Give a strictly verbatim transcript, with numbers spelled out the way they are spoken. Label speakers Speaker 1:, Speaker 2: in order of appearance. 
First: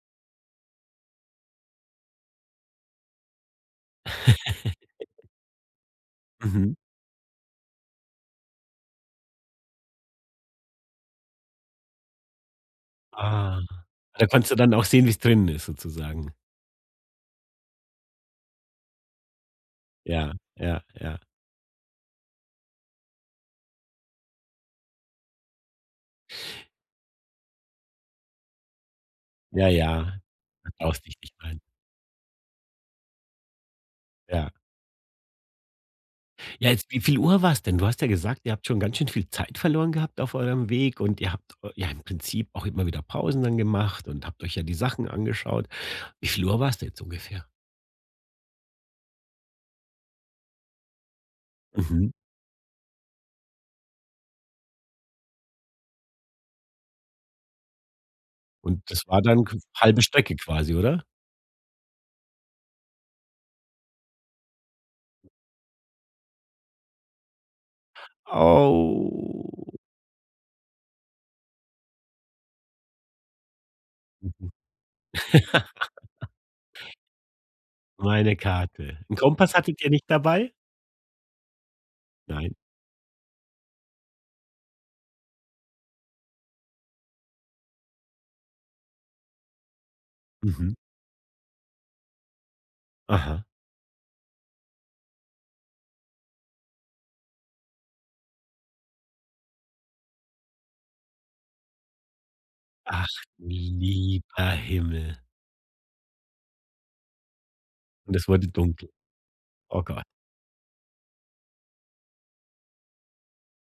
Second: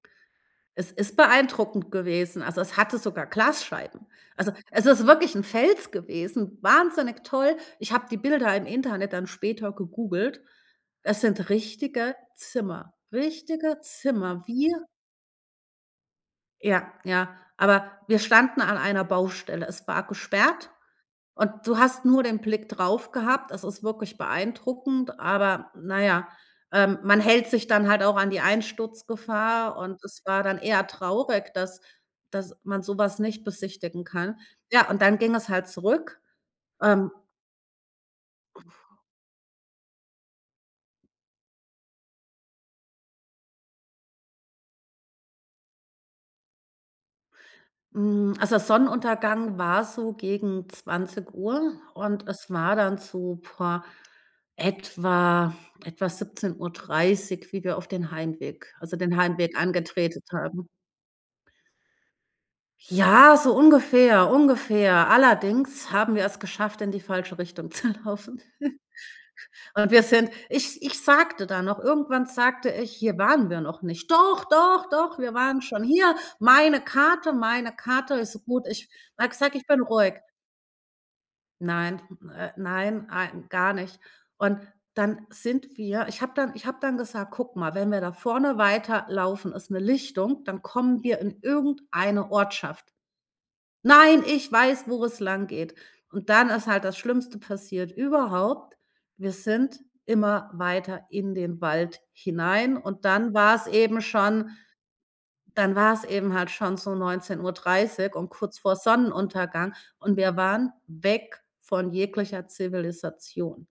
Speaker 1: Es ist beeindruckend gewesen. Also, es hatte sogar Glasscheiben. Also, es ist wirklich 'n Fels gewesen,
Speaker 2: Mhm.
Speaker 1: wahnsinnig toll. Ich habe die Bilder im Internet dann später gegoogelt. Es sind richtige Zimmer,
Speaker 2: Ah,
Speaker 1: richtige
Speaker 2: da
Speaker 1: Zimmer.
Speaker 2: konntest du dann auch
Speaker 1: Wir
Speaker 2: sehen, wie's drinnen ist sozusagen.
Speaker 1: Ja, ja, aber wir standen an einer Baustelle. Es war
Speaker 2: Ja,
Speaker 1: gesperrt
Speaker 2: ja, ja.
Speaker 1: und du hast nur den Blick drauf gehabt. Es ist wirklich beeindruckend, aber na ja, ähm, man hält sich dann halt auch an die
Speaker 2: Ja,
Speaker 1: Einsturzgefahr und
Speaker 2: Ja,
Speaker 1: es war dann eher
Speaker 2: vorsichtig
Speaker 1: traurig,
Speaker 2: sein.
Speaker 1: dass dass man so was nicht besichtigen kann.
Speaker 2: Ja.
Speaker 1: Ja, und dann ging es halt zurück,
Speaker 2: Ja, jetzt wie
Speaker 1: ähm
Speaker 2: viel Uhr war's denn? Du hast ja gesagt, ihr habt schon ganz schön viel Zeit verloren gehabt auf eurem Weg und ihr habt eu ja im Prinzip auch immer wieder Pausen dann gemacht und habt euch ja die Sachen angeschaut. Wie viel Uhr war's denn jetzt ungefähr?
Speaker 1: Hm, also Sonnenuntergang war so gegen zwanzig Uhr
Speaker 2: Mhm.
Speaker 1: und es war dann so, puh, etwa etwa siebzehn Uhr dreißig, wie wir auf den Heimweg
Speaker 2: Und
Speaker 1: also
Speaker 2: das
Speaker 1: den
Speaker 2: war dann
Speaker 1: Heimweg
Speaker 2: qu halbe
Speaker 1: angetretet
Speaker 2: Strecke
Speaker 1: haben.
Speaker 2: quasi, oder?
Speaker 1: Ja, so ungefähr, ungefähr. Allerdings haben wir es geschafft, in die falsche Richtung zu laufen.
Speaker 2: Oh.
Speaker 1: Und wir sind ich ich sagte dann noch irgendwann sagte ich: „Hier waren wir noch nicht.“ „Doch,
Speaker 2: Mhm.
Speaker 1: doch, doch, wir waren schon hier. Meine Karte, meine Karte
Speaker 2: Meine
Speaker 1: ist gut.“ Ich
Speaker 2: Karte. 'N
Speaker 1: [unintelligible]
Speaker 2: Kompass
Speaker 1: sage, „ich bin
Speaker 2: hattet ihr nicht
Speaker 1: ruhig“.
Speaker 2: dabei?
Speaker 1: Nein, äh,
Speaker 2: Nein.
Speaker 1: nein, ne nein ein gar nicht. Und dann sind wir ich habe dann ich habe dann gesagt: „Guck mal, wenn wir da vorne weiterlaufen, ist 'ne Lichtung, dann
Speaker 2: Mhm.
Speaker 1: kommen wir in irgendeine Ortschaft.“
Speaker 2: Aha.
Speaker 1: „Nein, ich weiß, wo es langgeht“. Und dann ist halt das Schlimmste passiert überhaupt, wir sind immer weiter in den Wald hinein und
Speaker 2: Ach,
Speaker 1: dann
Speaker 2: du
Speaker 1: war's eben
Speaker 2: lieber
Speaker 1: schon
Speaker 2: Himmel.
Speaker 1: dann war es eben halt schon so neunzehn Uhr dreißig
Speaker 2: Und es
Speaker 1: und
Speaker 2: wurde
Speaker 1: kurz vor
Speaker 2: dunkel.
Speaker 1: Sonnenuntergang
Speaker 2: Oh Gott.
Speaker 1: und wir waren weg von jeglicher Zivilisation.